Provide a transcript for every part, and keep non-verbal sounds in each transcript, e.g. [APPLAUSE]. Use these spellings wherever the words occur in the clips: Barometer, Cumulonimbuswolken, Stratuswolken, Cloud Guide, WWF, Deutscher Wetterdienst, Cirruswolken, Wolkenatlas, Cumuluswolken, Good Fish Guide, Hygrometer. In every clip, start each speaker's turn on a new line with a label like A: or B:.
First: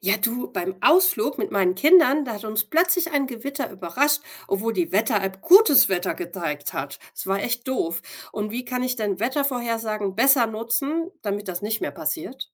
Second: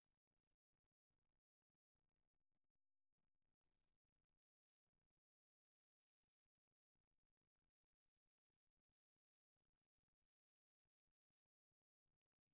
A: Ja, du, beim Ausflug mit meinen Kindern, da hat uns plötzlich ein Gewitter überrascht, obwohl die Wetter-App gutes Wetter gezeigt hat. Es war echt doof. Und wie kann ich denn Wettervorhersagen besser nutzen, damit das nicht mehr passiert?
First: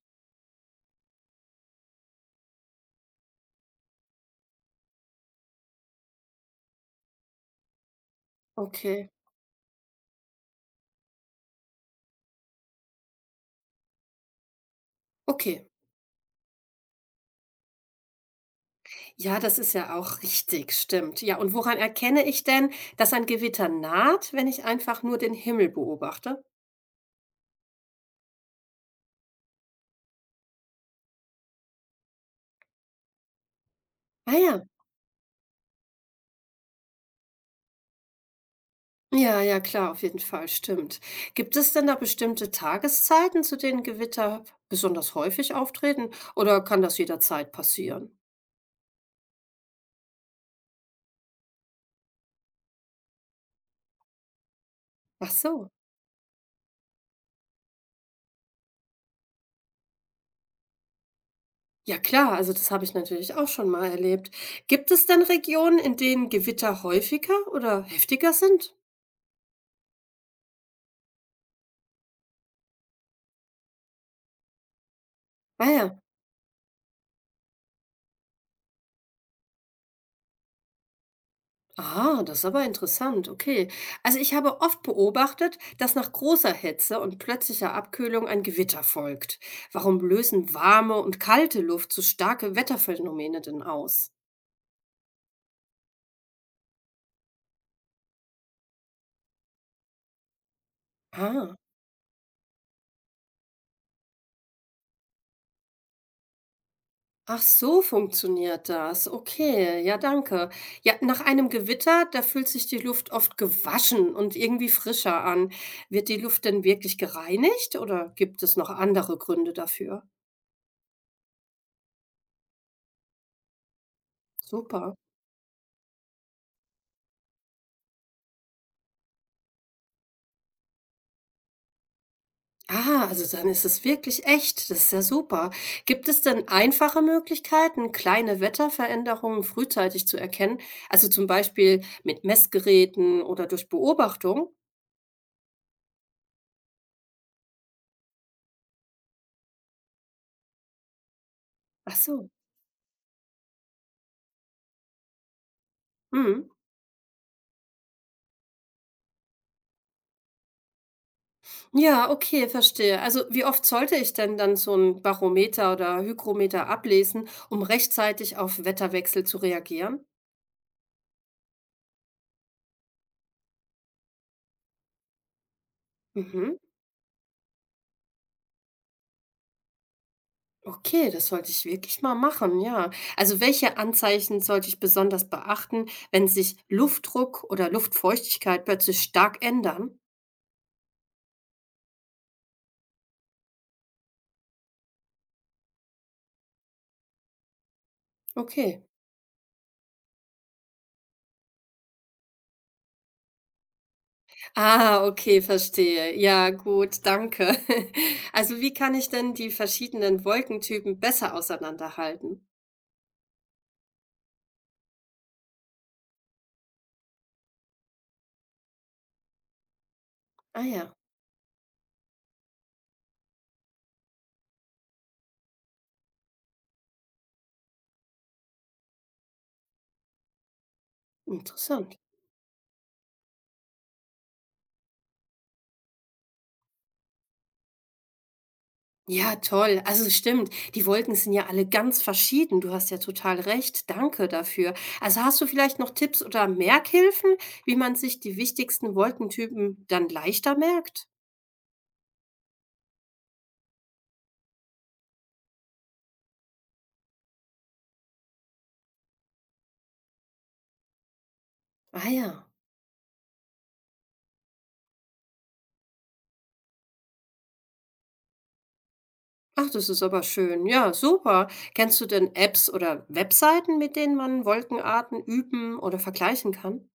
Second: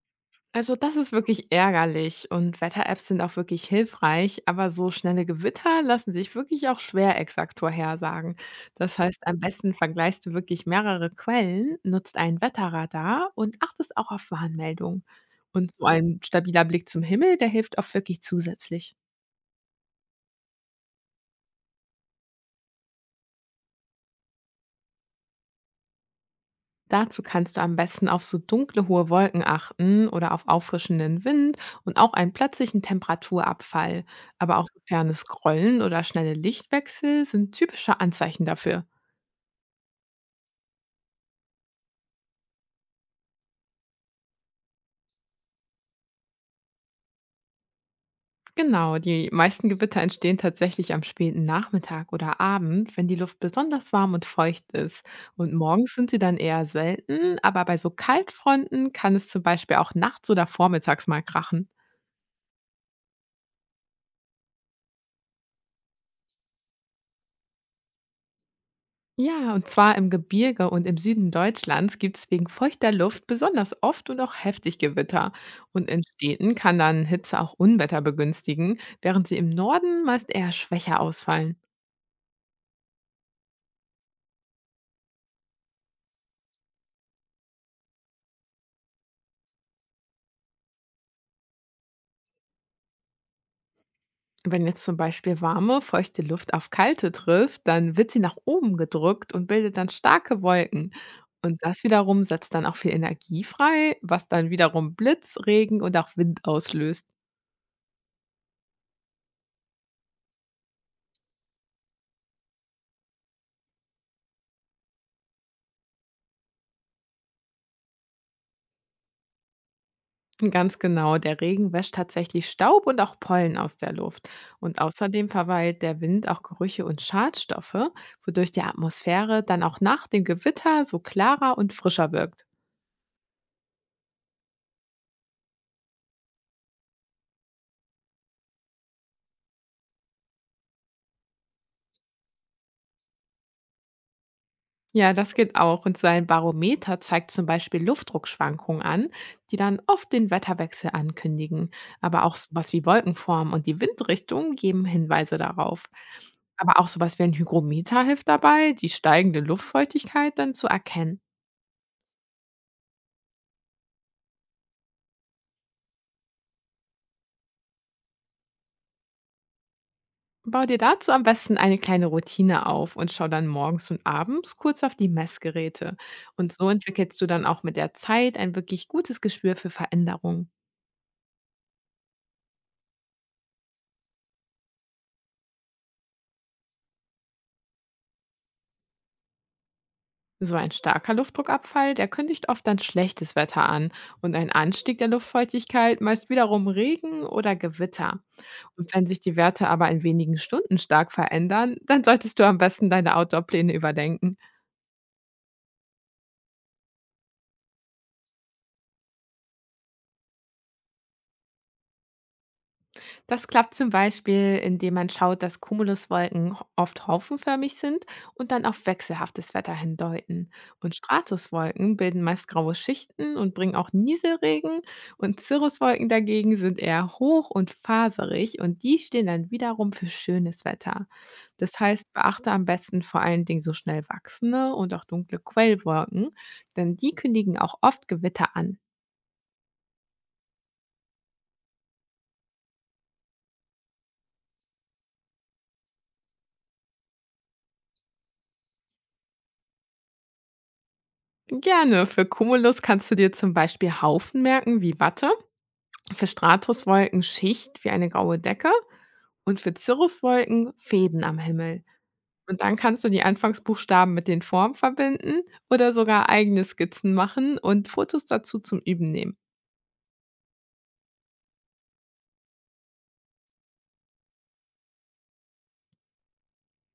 B: Also, das ist wirklich ärgerlich und Wetter-Apps sind auch wirklich hilfreich, aber so schnelle Gewitter lassen sich wirklich auch schwer exakt vorhersagen. Das
A: Okay.
B: heißt, am besten vergleichst du wirklich mehrere Quellen, nutzt ein Wetterradar und achtest auch auf Warnmeldungen.
A: Okay.
B: Und so ein stabiler Blick zum Himmel, der hilft auch wirklich zusätzlich.
A: Ja, das ist ja auch richtig, stimmt. Ja, und woran erkenne ich denn, dass ein Gewitter naht, wenn ich einfach nur den Himmel beobachte?
B: Dazu kannst du am besten auf so dunkle hohe Wolken achten oder auf auffrischenden Wind und auch einen plötzlichen Temperaturabfall.
A: Ah
B: Aber
A: ja.
B: auch so fernes Grollen oder schnelle Lichtwechsel sind typische Anzeichen dafür.
A: Ja, ja, klar, auf jeden Fall, stimmt. Gibt es denn da bestimmte Tageszeiten, zu denen Gewitter besonders häufig auftreten, oder kann das jederzeit passieren?
B: Genau, die meisten Gewitter entstehen tatsächlich am späten Nachmittag oder Abend, wenn die Luft besonders warm und feucht ist.
A: Ach
B: Und
A: so.
B: morgens sind sie dann eher selten, aber bei so Kaltfronten kann es zum Beispiel auch nachts oder vormittags mal krachen.
A: Ja, klar, also das habe ich natürlich auch schon mal erlebt. Gibt es denn Regionen, in denen Gewitter häufiger oder heftiger sind?
B: Ja, und zwar im Gebirge und im Süden Deutschlands gibt es wegen feuchter Luft besonders oft und auch heftig Gewitter.
A: Ah
B: Und
A: ja.
B: in Städten kann dann Hitze auch Unwetter begünstigen, während sie im Norden meist eher schwächer ausfallen.
A: Ah, das ist aber interessant, okay. Also ich habe oft beobachtet, dass nach großer Hitze und plötzlicher Abkühlung ein Gewitter folgt. Warum lösen warme und kalte Luft so starke Wetterphänomene denn aus?
B: Wenn jetzt zum Beispiel warme, feuchte Luft auf kalte trifft, dann wird sie nach oben gedrückt und bildet dann starke Wolken.
A: Ah,
B: Und das wiederum setzt dann auch viel Energie frei, was dann wiederum Blitz, Regen und auch Wind auslöst.
A: ach so funktioniert das. Okay, ja, danke. Ja, nach einem Gewitter, da fühlt sich die Luft oft gewaschen und irgendwie frischer an. Wird die Luft denn wirklich gereinigt oder gibt es noch andere Gründe dafür?
B: Ganz genau, der Regen wäscht tatsächlich Staub und auch Pollen aus der Luft. Und
A: Super.
B: außerdem verweilt der Wind auch Gerüche und Schadstoffe, wodurch die Atmosphäre dann auch nach dem Gewitter so klarer und frischer wirkt.
A: Ah, also dann ist es wirklich echt. Das ist ja super. Gibt es denn einfache Möglichkeiten, kleine Wetterveränderungen frühzeitig zu erkennen? Also zum Beispiel mit Messgeräten oder durch Beobachtung?
B: Ja, das geht auch. Und sein Barometer zeigt zum Beispiel Luftdruckschwankungen an, die dann oft den Wetterwechsel ankündigen.
A: Ach
B: Aber
A: so.
B: auch sowas wie Wolkenform und die Windrichtung geben Hinweise darauf.
A: Mhm.
B: Aber auch sowas wie ein Hygrometer hilft dabei, die steigende Luftfeuchtigkeit dann zu erkennen.
A: Ja, okay, verstehe. Also wie oft sollte ich denn dann so ein Barometer oder Hygrometer ablesen, um rechtzeitig auf Wetterwechsel zu reagieren?
B: Bau dir dazu am besten eine kleine Routine auf und schau dann morgens und abends kurz auf die Messgeräte. Und
A: Mhm.
B: so entwickelst du dann auch mit der Zeit ein wirklich gutes Gespür für Veränderungen.
A: Okay, das sollte ich wirklich mal machen, ja. Also welche Anzeichen sollte ich besonders beachten, wenn sich Luftdruck oder Luftfeuchtigkeit plötzlich stark ändern?
B: So ein starker Luftdruckabfall, der kündigt oft dann schlechtes Wetter an und ein Anstieg der Luftfeuchtigkeit meist wiederum Regen oder Gewitter.
A: Okay.
B: Und wenn sich die Werte aber in wenigen Stunden stark verändern, dann solltest du am besten deine Outdoor-Pläne überdenken.
A: Ah, okay, verstehe. Ja, gut, danke. [LAUGHS] Also wie kann ich denn die verschiedenen Wolkentypen besser auseinanderhalten?
B: Das klappt zum Beispiel, indem man schaut, dass Cumuluswolken oft haufenförmig sind und dann auf wechselhaftes Wetter hindeuten.
A: Ah
B: Und
A: ja,
B: Stratuswolken bilden meist graue Schichten und bringen auch Nieselregen. Und Cirruswolken dagegen sind eher hoch und faserig und die stehen dann wiederum für schönes Wetter. Das
A: interessant.
B: heißt, beachte am besten vor allen Dingen so schnell wachsende und auch dunkle Quellwolken, denn die kündigen auch oft Gewitter an.
A: Ja, toll. Also stimmt, die Wolken sind ja alle ganz verschieden. Du hast ja total recht. Danke dafür. Also hast du vielleicht noch Tipps oder Merkhilfen, wie man sich die wichtigsten Wolkentypen dann leichter merkt?
B: Gerne. Für Cumulus kannst du dir zum Beispiel Haufen merken wie Watte. Für Stratuswolken Schicht wie eine graue Decke und für Cirruswolken Fäden am Himmel.
A: Ah ja.
B: Und dann kannst du die Anfangsbuchstaben mit den Formen verbinden oder sogar eigene Skizzen machen und Fotos dazu zum Üben nehmen.
A: Ach, das ist aber schön. Ja, super. Kennst du denn Apps oder Webseiten, mit denen man Wolkenarten üben oder vergleichen kann?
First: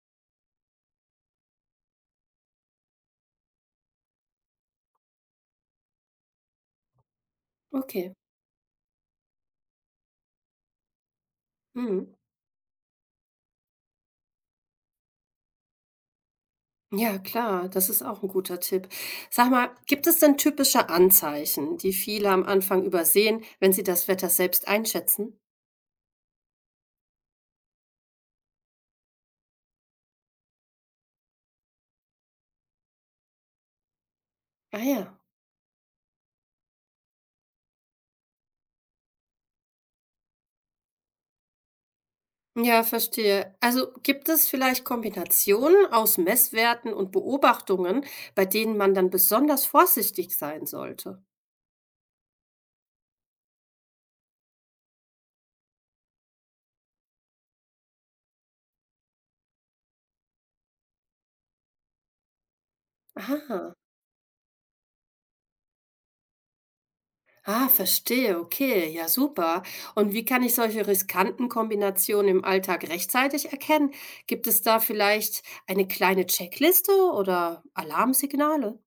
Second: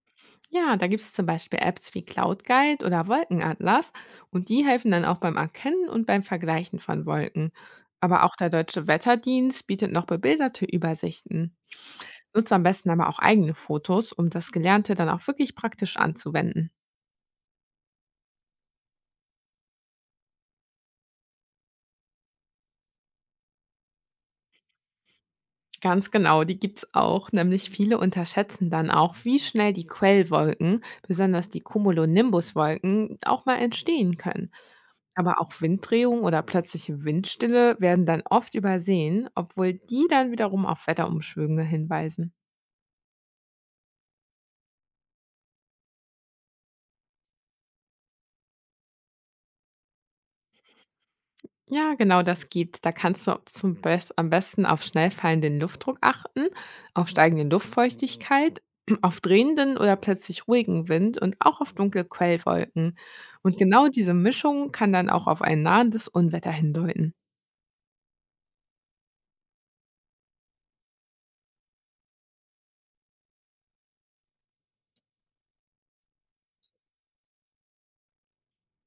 B: Ja, da gibt es zum Beispiel Apps wie Cloud Guide oder Wolkenatlas und die helfen dann auch beim Erkennen und beim Vergleichen von Wolken.
A: Okay.
B: Aber auch der Deutsche Wetterdienst bietet noch bebilderte Übersichten.
A: Mhm.
B: Nutze am besten aber auch eigene Fotos, um das Gelernte dann auch wirklich praktisch anzuwenden.
A: Ja, klar, das ist auch ein guter Tipp. Sag mal, gibt es denn typische Anzeichen, die viele am Anfang übersehen, wenn sie das Wetter selbst einschätzen?
B: Ganz genau, die gibt's auch. Nämlich viele unterschätzen dann auch, wie schnell die Quellwolken, besonders die Cumulonimbuswolken, auch mal entstehen können.
A: Ah ja.
B: Aber auch Winddrehungen oder plötzliche Windstille werden dann oft übersehen, obwohl die dann wiederum auf Wetterumschwünge hinweisen.
A: Ja, verstehe. Also gibt es vielleicht Kombinationen aus Messwerten und Beobachtungen, bei denen man dann besonders vorsichtig sein sollte?
B: Ja, genau, das geht. Da kannst du zum bess am besten auf schnell fallenden Luftdruck achten, auf steigende Luftfeuchtigkeit, [CLEARS THROAT] auf drehenden oder plötzlich ruhigen Wind und auch auf dunkle Quellwolken. Und
A: Aha.
B: genau diese Mischung kann dann auch auf ein nahendes Unwetter hindeuten.
A: Ah, verstehe, okay, ja super. Und wie kann ich solche riskanten Kombinationen im Alltag rechtzeitig erkennen? Gibt es da vielleicht eine kleine Checkliste oder Alarmsignale?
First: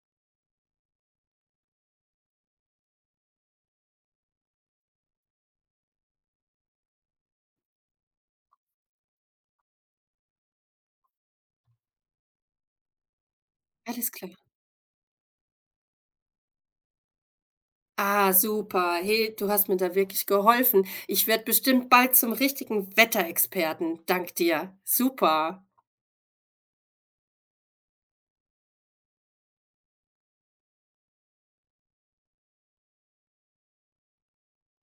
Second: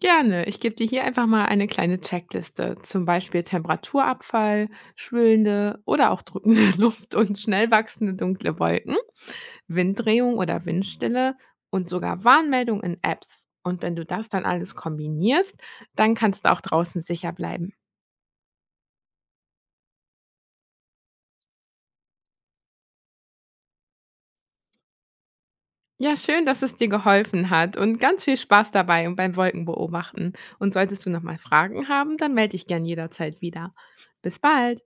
B: Gerne. Ich gebe dir hier einfach mal eine kleine Checkliste, zum Beispiel Temperaturabfall, schwülende oder auch drückende [LAUGHS] Luft und schnell wachsende dunkle Wolken. Winddrehung oder Windstille und sogar Warnmeldung in Apps. Und wenn du
A: Alles
B: das
A: klar.
B: dann alles kombinierst, dann kannst du auch draußen sicher bleiben.
A: Ah, super. Hey, du hast mir da wirklich geholfen. Ich werde bestimmt bald zum richtigen Wetterexperten. Dank dir. Super.
B: Ja, schön, dass es dir geholfen hat und ganz viel Spaß dabei und beim Wolkenbeobachten. Und solltest du nochmal Fragen haben, dann melde dich gern jederzeit wieder. Bis bald!